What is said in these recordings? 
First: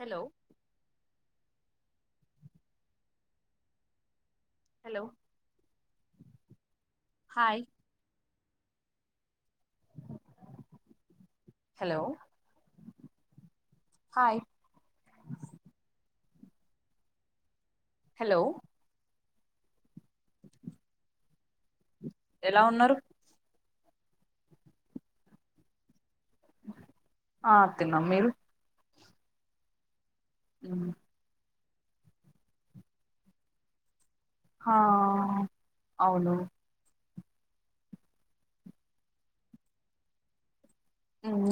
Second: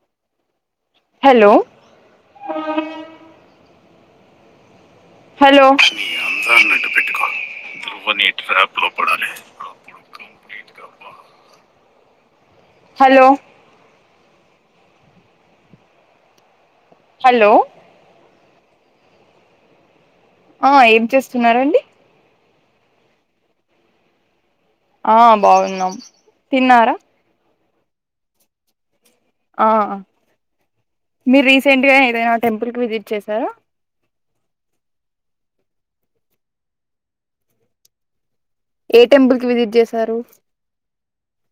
Hello hello hello hello hi hello [unintelligible] hello hi hello hello ఆ ఏం చేస్తున్నారండి ఎలా ఉన్నారు ఆ బాగున్నాం తిన్నారా ఆ తిన్నం మీరు ఆ హ్మ్ తింటివా ఏదైనా టెంపుల్ కి విజిట్ చేశారా ఆ అవును ఏ టెంపుల్ కి విజిట్ చేసారు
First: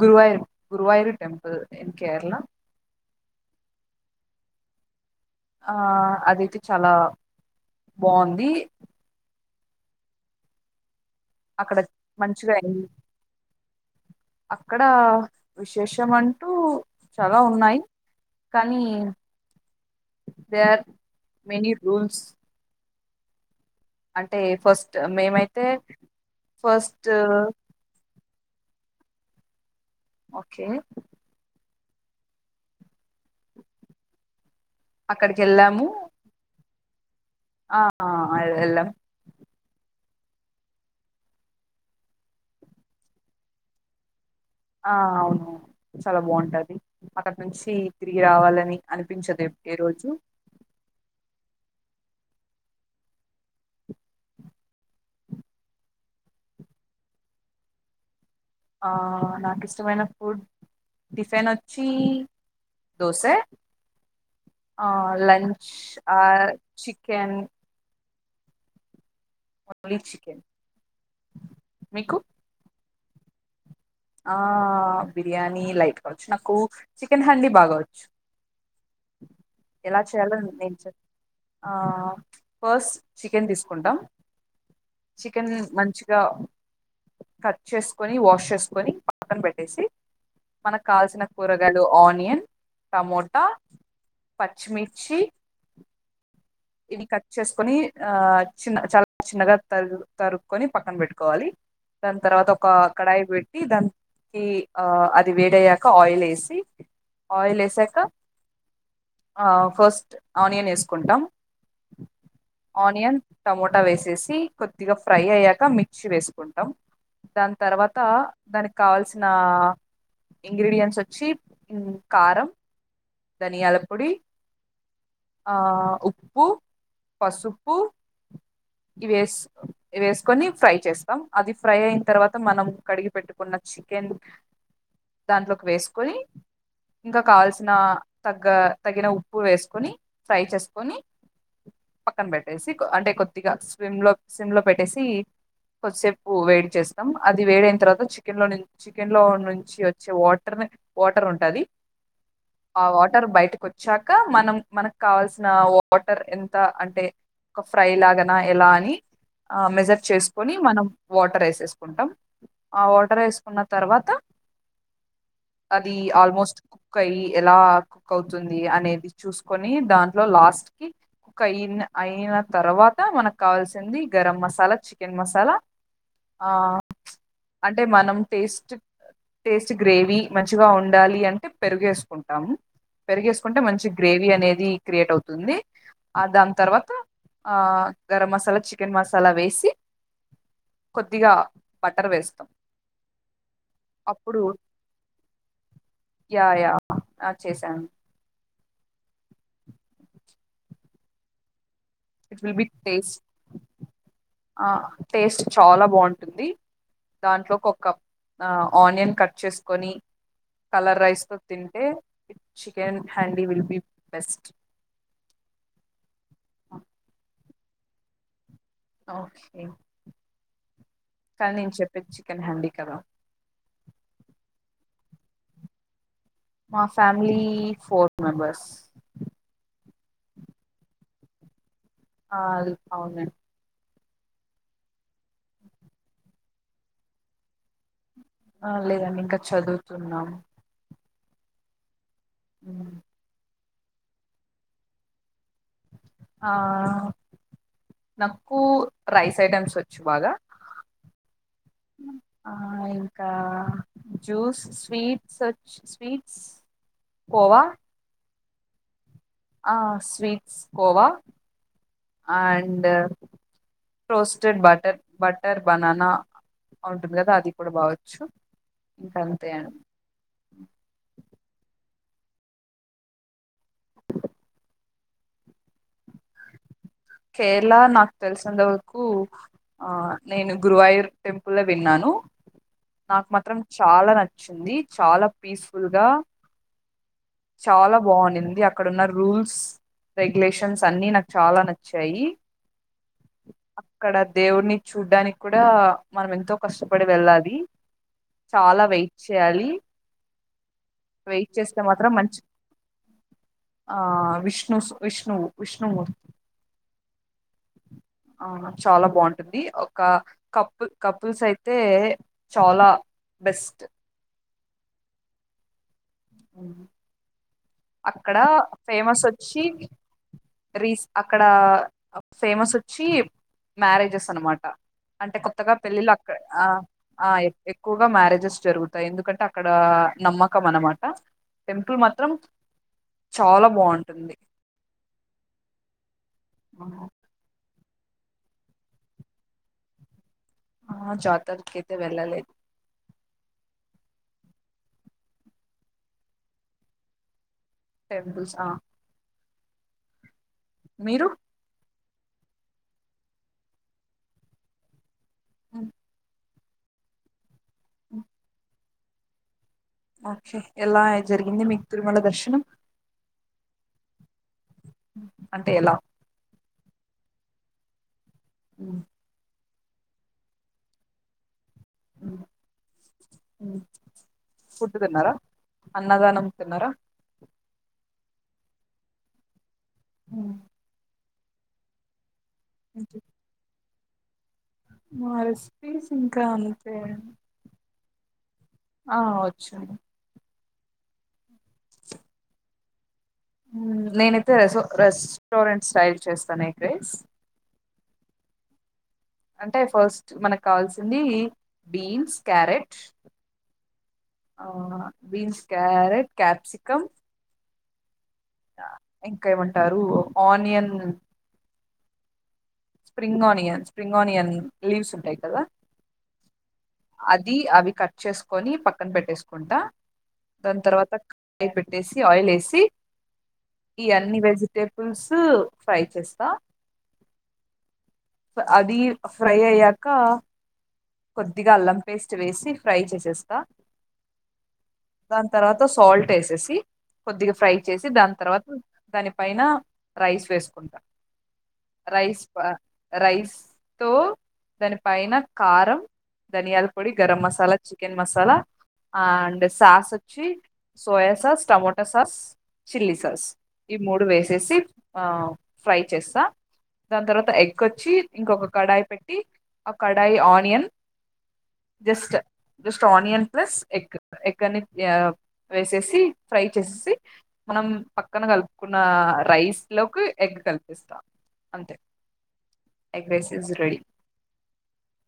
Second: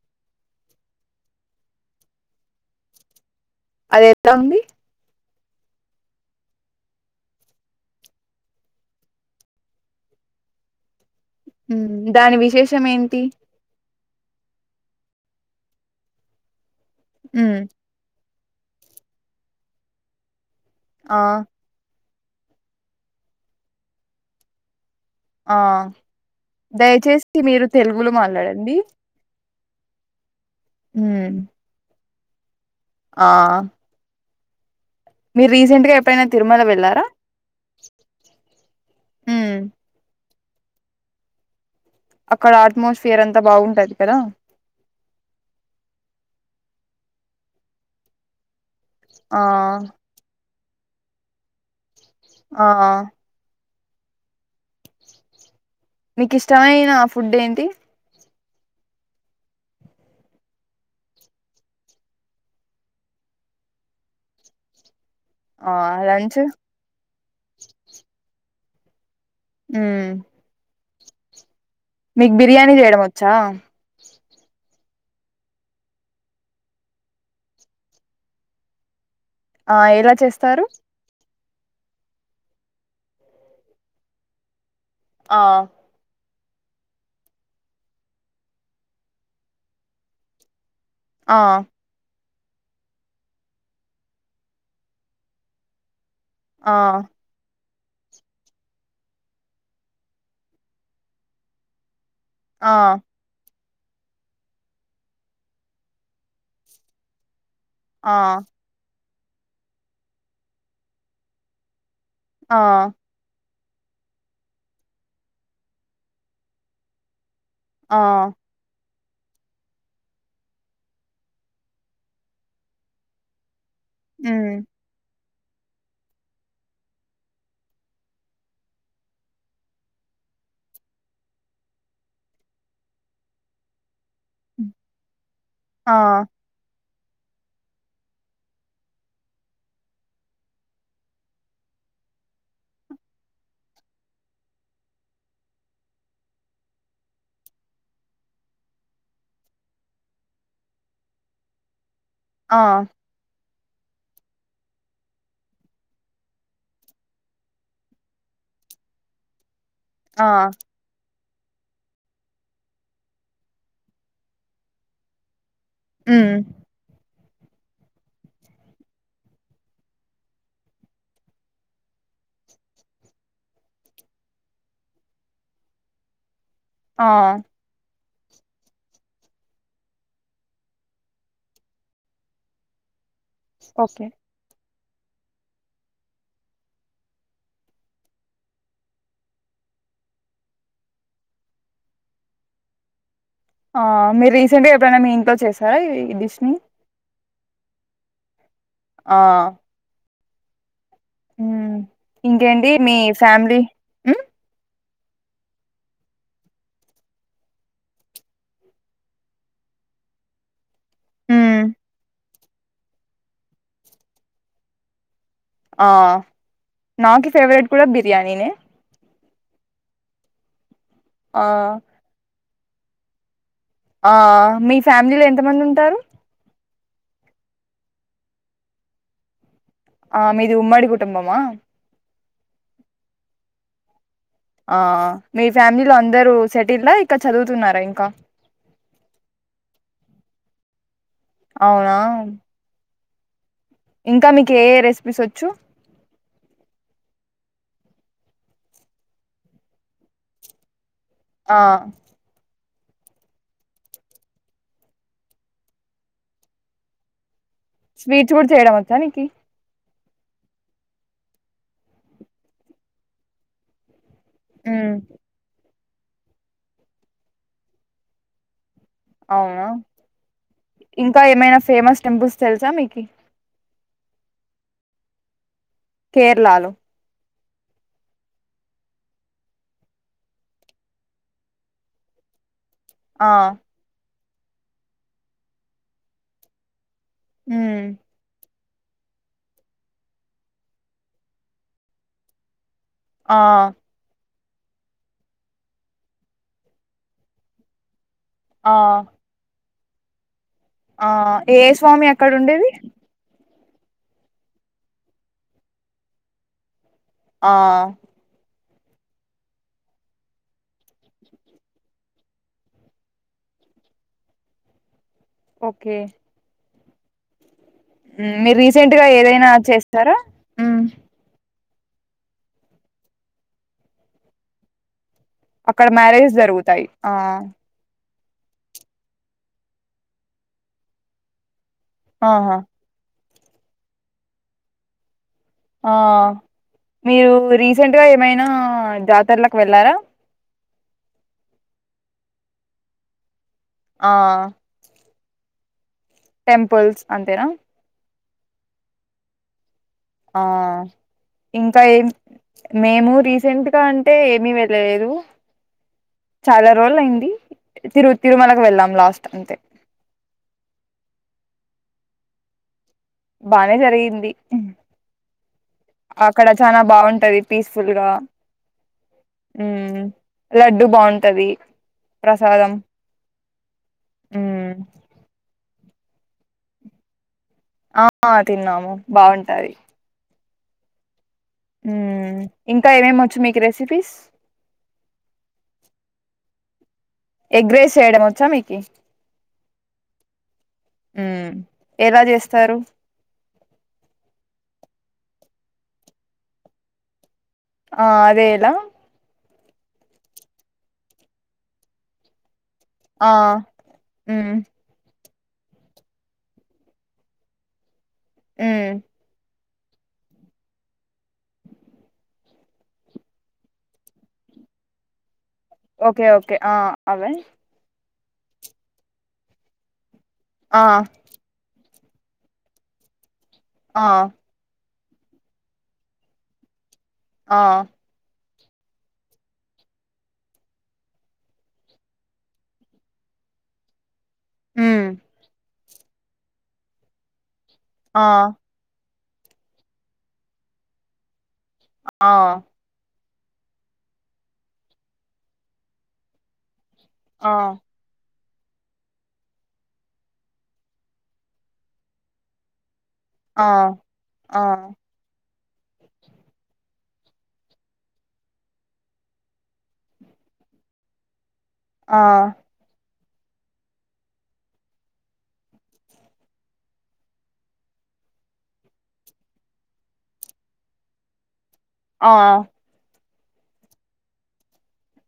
గురువయూర్ గురువయూర్ టెంపుల్ ఇన్ కేరళ అది ఎట్లా ఉంది ఆ అదియితే చాలా బాంది అక్కడ హ్మ్ దాని మంచిగా ఎన్- విశేషం ఏంటి అక్కడ విశేషం అంటూ చాలా ఉమ్ ఉన్నాయ్ కానీ they are uh many rules అంటే ఫస్ట్ ఆ మేమైతే ఫస్ట్ దయచేసి మీరు తెలుగులో మాట్లాండి మాట్లాడండి ఓకే హుమ్ ఆ అక్కడికి మీరు వెళ్ళాము రీసెంట్ గా ఎప్పుడైనా తిరుమల వెళ్ళారా త ఆ అ ఎల్ ఎల్లాం ఉమ్ అక్కడ అట్మాస్పియర్ అంతా బాగుంటది కదా ఆ అవును చాలా బాగుంటది అక్కడి నుంచి తిరిగి రావాలని ఆ అనిపించదు ఏప్ ఏ రోజు ఆ మీకు ఇష్టమయిన ఫుడ్ ఏంటి ఆ నాకు ఇష్టమైన ఫుడ్ టిఫిన్ వచ్చి దోస ఆ లంచ్ ఆ చికెన్ ఓన్లీ మ్మ్ చికెన్ మీకు బిర్యానీ చేయడం వచ్చ వచ్చా ఆ బిర్యానీ లైట్ కావచ్చు నాకు చికెన్ అండి బాగా వచ్చు ఆ ఎలా చేయాలో చేస్తారు నేను చెప్ ఆ ఫస్ట్ చికెన్ తీసుకుంటాం ఆ చికెన్ మంచిగా కట్ చేసుకొని వాష్ చేసుకో చేసుకొని పక్కన పెట్టేసి మనకు కావల్సిన ఆ కూరగాయలు ఆనియన్ టమోటా పచ్చిమిర్చి ఆ ఇది కట్ చేసుకొని ఆ చిన్న చాలా చిన్నగా తరు తరుగుకొని పక్కన పెట్టుకోవాలి దాని తర్వాత ఒక ఆ కడాయి పెట్టి దానికి ఆ అది వేడయ్యాక ఆయిల్ వేసి ఆయిల్ వే ఆ ఆ ఫస్ట్ ఆనియన్ వేసుకుంటాం ఆ ఆనియన్ టమోటా వేసేసి కొద్దిగా ఫ్రై అయ్యాక మిక్సీ వేసుకుంటాం దాని తర్వాత ఆ దానికి కావాల్సిన ఆ ఇంగ్రేడియంట్స్ ఉమ్ వచ్చి కారం యాలక్ ఉమ్ ఆ ఉప్పు పసుపు వేస్ వేసుకొని ఫ్రై చేస్తాం అది ఫ్రై అయిన తర్వాత మనం కడిగి పెట్టుకున్న చికెన్ దాంట్లోకి ఆ వేసుకొని ఇంకా కావల్సిన తగ్గ తగిన ఉప్పు వేసుకొని ఫ్రై చేసుకొని పక్కన పెట్టేసి అంటే కొ స్విమ్ లో స్విమ్ లో పెట్టేసి కొద్దిసేపు వేడి చేస్తాం అది వేదైన తర్వాత చికెన్ లో ను చికెన్ లో నుంచి వచ్చే వాటర్ ని వాటర్ ఉంటది ఆ వాటర్ బయట కొ చ్చాక మనం మనకు కావాల్సిన వాటర్ ఎంత అంటే ఒక ఫ్రై లాగా ఎలా అని ఆ మెజర్ ఆ చేసుకొని మనం వాటర్ వేసేసుకుంటాం ఆ వాటర్ వేసుకున్న తర్వాత అది మ్మ్ ఆల్మోస్ట్ కుక్ అయి ఎలా కుక్ అవుతుంది అనేది చూసుకొని దాంట్లో లాస్ట్ కి కుక్ అయి అయిన తర్వాత మనకు కావాల్సింది గరం మసాలా చికెన్ మసాలా ఆ ఆ అంటే మనం టేస్ట్ టేస్ట్ గ్రేవీ మంచిగా ఉండాలి అంటే పెరిగేసుకుంటాము పెరిగేసుకుంటే మంచి ఓకే గ్రేవీ అనేది క్రియేట్ అవుతుంది ఆ దాని తర్వాత ఆ గరం మసాలా చికెన్ మసాలా వేసి కొద్దిగా బటర్ వేస్తాం ఆ మీరు అప్పుడు రీసెంట్ గా ఎప్పుడైనా మీ ఇంట్లో చేసారా ఈ డిష్ యా ని యా ఆ చేశాను ఆ ఉమ్ ఇట్ విల్ బి ఇంకేంటి మీ టేస్ట్ ఫ్యామిలీ టేస్ట్ చాలా బాగుంటుంది దాంట్లోకి ఒక ఆనియన్ కట్ చేసుకొని కలర్ రైస్తో మ్మ్ తింటే ఇ chicken handi will be best ఆ నాకు ఫేవరెట్ కూడా బిర్యానీనే ఒకే ఆ కానీ నేను చెప్పిది చికెన్ హుండీ కద ఆ మీ ఫ్యామిలీలో ఎంతమంది ఉంటారు మా ఫ్యామిలీ ఫోర్ మెంబర్స్ ఆ మీది ఉమ్మడి కుటుంబమా ఆ అది అవునండి ఆ మీ ఫ్యామిలీలో అందరూ సెటిల్డ్ ఆ ఇకా చదువుతున్నారా ఇంకా ఆ లేదండి ఇంకా చదువుతున్నాము అవునా అ ఇంకా మీకు ఏ ఏ రెసిపీస్ వచ్చు ఆ నాకు రైస్ ఐటమ్స్ వచ్చు బాగా ఆ ఆ ఇంకా జ్యూస్ స్వీట్స్ వోచ్ స్వీట్స్ కోవా స్వీట్స్ కూడా చేయడం వచ్చా నికి ఆ sweets khoa and roasted hmm butter butter banana ఉంటుంది కదా అది కూడా బావచ్చు ఇంక అంతే అవునా అండి ఇంకా ఏమైనా ఫేమస్ టెంపుల్స్ తెలుసా మీకి కేరళలో కేరళ నాకు తెలిసినంతవరకు ఆ నేను గురువాయూర్ టెంపుల్ ఏ విన్నాను నాకు ఆ మాత్రం చాలా న చుంది చాలా పీస్ఫుల్ గా మ్మ్ చాలా బాగుంనింది అక్కడన్న రూల్స్ రెగ్యులేషన్స్ అన్ని నాకు చాలా చెయ్యి ఆ దేవుణ్ణి చూడడానికి కూడా మనం ఎంతో కష్టపడి వెళ్లాలి ఆ చాలా వెయిట్ చేయాలి ఆ వెయిట్ ఏ చేస్తే స్వామి మాత్రం అక్కడ మంచి ఉండేది ఆ విష్ణు విష్ణు విష్ణుమూర్తి ఆ ఆ చాలా బాగుంటుంది ఒక కప్పు కపుల్స్ అయితే చాలా బెస్ట్ ఓకే అవును హ్మ్. అక్కడ మీరు రీసెంట్ గా ఫేమస్ ఏదైనా వచ్చి చేస్తారా మ్మ్ రీస్ అక్కడ ఫేమస్ వచ్చి మ్యారేజెస్ అన్నమాట అంటే కొత్తగా అక్కడ పెళ్ళిలు అక్క మ్యారేజెస్ ఆ జరుగుతాయి ఆ ఎ ఎక్కు వగా మ్యారేజెస్ జరుగుతాయి ఎందుకంటె అక్కడ నమ్మకం అనమాట అ టెంపుల్ మాత్రం ఆహా చాలా బాగుంటుంది ఆ మీరు వూరి రీసెంట్ గా ఏమైనా జాతరలకు వెళ్లారా ఆ జాతరకైతే వెళ్ళలేదు ఆ టెంపుల్స్ అంతేనా టెంపుల్స్ ఆ ఆ మీరు ఇంకా ఏం మేము రీసెంట్గా అంటే ఏమి వెళ్ళలేదు అను చాలా రోజులైంది తిరు తిరుమలకు వెళ్ళం లాస్ట్ కష్టమంతే ఓకే ఎలా జరిగింది మీకు తిరుమల దర్శనం బానే జరిగింది అంటే ఎలా అక్కడ చానా బాగుంటది పీస్ఫుల్ గా అ ఉ లడ్డు బాగుంటది ప్రసాదం ఉ అన్నదానమ్ తిన్నారా ఆ తిన్నాము బాగుంటది ఉమ్ ఇంకా ఏమేమొచ్చు మీకు రెస్ చపిస్ మారస్ సింకాంత ఎగ్రెస్ చేయడం వచ్చా మీకు ఆ వచ్చు ఉమ్ ఎలా చేస్తారు నేనైతే రె రెస్టారెంట్ స్టైల్ చేస్తాను ఎగ్రేస్ ఆ అదే ఎలా అంటే ఫస్ట్ మనకు కావాల్సింది బీన్స్, క్యారెట్ ఆ ఆ బీన్స్, క్యారెట్, కాప్సికం ఉమ్ టారు onion spring onion spring onion leaves ఉంటాయి కదా ఓకే ఓకే ఆ అవే అది అవి కట్ చేసుకొని పక్కన పెట్టేసుకుంటా దాని ఆ తర్వాత [inaudible] దేశీ ఆయిల్ ఏసి ఆ ఈ అన్ని వెజిటే బుల్స్ ఫ్రై చేస్తా ఆ అది ఫ్రై అయ్యాక కొద్దిగా అల్లం పేస్ట్ వేసి ఫ్రై చేసేస్తా హ్మ్ దాని తర్వాత సాల్ట్ వేసేసి కొద్దిగా ఫ్రై చేసి ఆ దాని తర్వాత దానిపైన రైస్ వేసుకుంటా ఆ రైస్ పా రైస్ తో దాని పైన కారం ధనియల్ పొడి గరం ఆ మసాలా చికెన్ మసాలా ఆ అండ్ సాస్ వచ్చీ soya sauce tomato sauce chilli sauce ఆ ఈ మూడు ఆ వేసేసి ఆ ఫ్రై చేస్తా దాని తర్వాత ఎగ్ వచ్చి ఇంకొక కడాయి పెట్టి ఆ కడాయి ఆనియన్ ఆ just onion plus egg egg అని వేసేసి ఫ్రై చేసేసి మనం పక్కన కలుపుకున్న రైస్ లోకి ఎగ్ కలిపిస్తాం అంతే ఆ ఎగ్ రైస్ ఈజ్ రెడీ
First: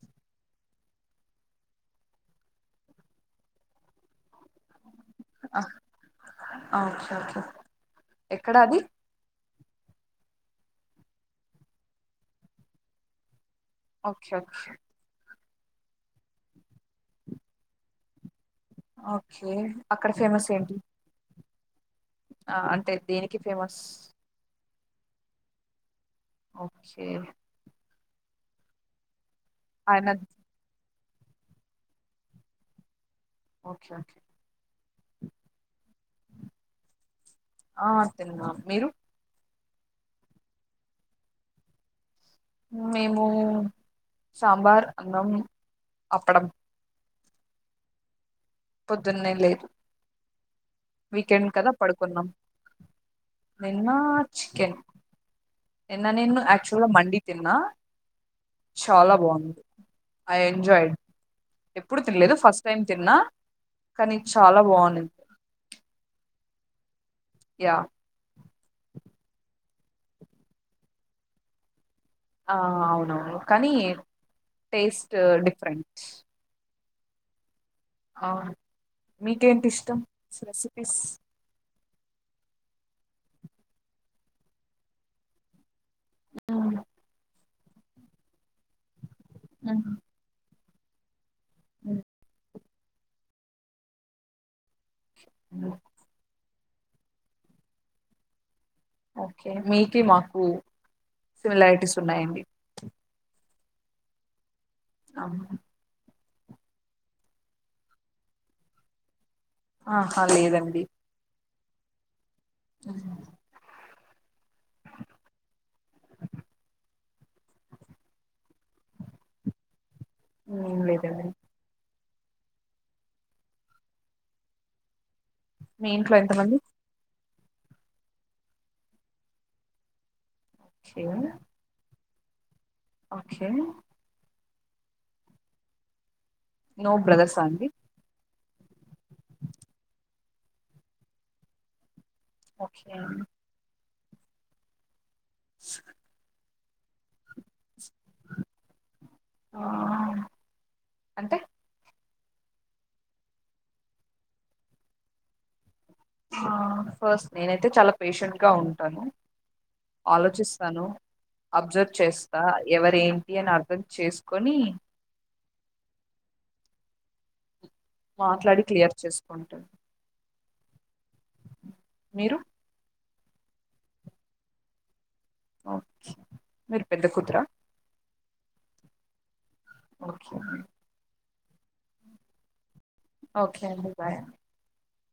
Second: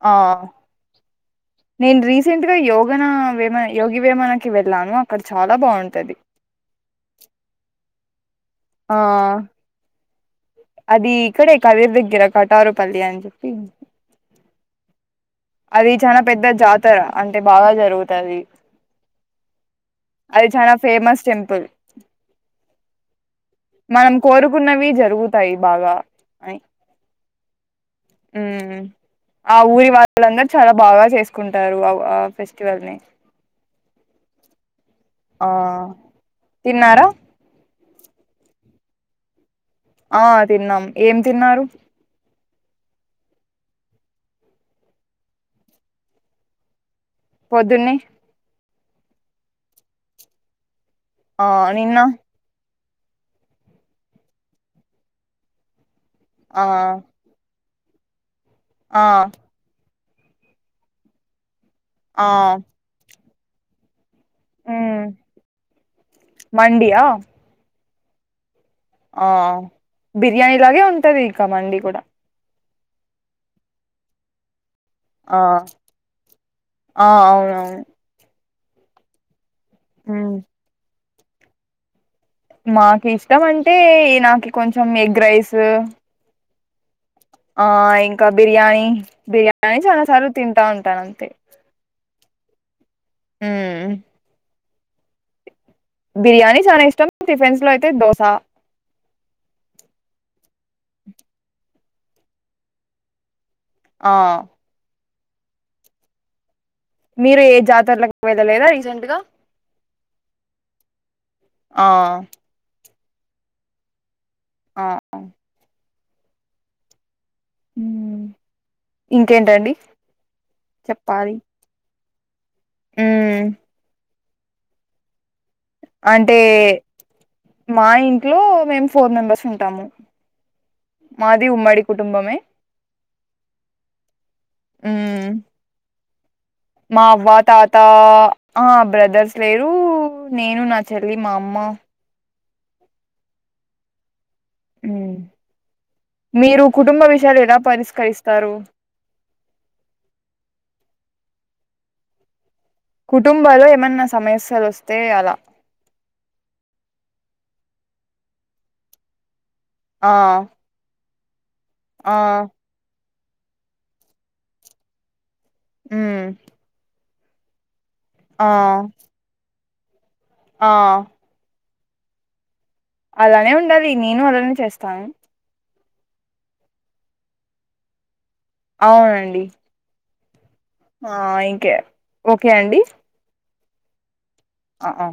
ఆ నేను రీసెంట్ గా యోగన వేమ యోగి వేమనకి వెళ్ళాను అక్కడ చాలా బాగుంటది ఓకే ఓకే ఎక్కడ అది ఆ అది ఇక్కడే కవేర్ దగ్గర కటారుపల్లి అని చెప్పి ఒకే ఒకే అది చాన పెద్ద జాతర అంటే బాగా జరుగుతది ఓకే అక్కడ ఫేమస్ ఏంటి పుల్ ఆ అంటే దేనికి ఫేమస్ మనం కోరుకున్నవి జరుగుతాయి బాగా ఓకే హ్మూ ఆ ఊరి వా ఆయన చాల బాగా చేసుకుంటారు ఆ ఆ ఫెస్టివల్ ని ఒకే ఆ తిన్నారా ఆ తిన్నాం, మీరు ఆ తిన్నాం ఏం తిన్నారు మేము సాంబార్ అన్నం అప్పడం పొద్దున్నే పొద్దున్నే లేదు ఆ వీకెండ్ కదా నిన్న పడుకున్నం నిన్నా చికెన్ నిన్న నేను ఆ ఆక్చువల్గా మండీ తిన్నా ఆ చాలా బాంది ఐ ఎంజాయిడ్ ఎప్పుడు ఆ తినలేదు ఫస్ట్ టైం తిన్నా కానీ చాలా బావున్ని మ్మ్ మండియా క ఆ బిర్యానీ లాగే ఉంటది ఇక మండి కూడా ఆ అవునవును కానీ టేస్ట్ ఆ డిఫరెంట్ ఆ అవునువును మీ ఇంకేంటి ఇష్టం మ్మ్ రెసిపీస్ మాకు ఇష్టం అంటే నాకు కొంచెం ఎగ్ రైస్ హ్మ్ ఆ ఇంకా బిర్యానీ బిర్యానీ చాలా సార్లు తింటాను తనంతె అ హ్మ్ ఉ బిర్యానీ చాలా ఇష్టం టిఫిన్స్ లో అయితే దోస ఓకే మీకు మాకు సిమిలారిటీస్ న్నాయండి ఆ అవును మీరు ఏ జాతరలకు వెల్లలేదా రీసెంట్ గా ఆహా లేదండి ఆ అ ఆ ఆ మ్మ్ ఇంకేంటండి ఏం లేదండి చప్పాలి మ్మ్ మీ ఇంట్లో అంటే ఎంతమంది మా ఇంట్లో మేము ఫోర్ మెంబర్స్ ఉంటాము ఓకే మాది ఉమ్మడి కుటుంబమే ఓకే మ్మ్ నో మా అవ్వ బ్రదర్సా అండి తాత ఆ బ్రదర్స్ లేరు నేను నా చెల్లి మా అమ్మ ఓకే అండి మ్మ్ స్ మీరు కుటుంబ విష విషయాలు ఎలా పరిష్కరిస్తారు ఆ, అంటే కుటుంబాలు ఏమన్నా సమస్యలు వస్తే అలా ఆ ఫస్ట్ నేనైతే చాలా పేషెంట్ గా ఉంటాను ఆ ఆలోచిస్తాను అబ్జర్వ్ ఆ చేస్తా ఎవర్ ఏం నేను అర్థం చేసుకొని హ్మ్ మాట్లాడి క్లియర్ చేసుకుంటాం ఆ మీరు అలానే ఉండాలి నేను అలానే చేస్తాను. ఆ చ్ మీరు పెద్ద కూతుర అవునండి ఒకే నండి ఆ ఇంకే ఓకే అండి. ఓకే అండి బాయ్ అ ఆ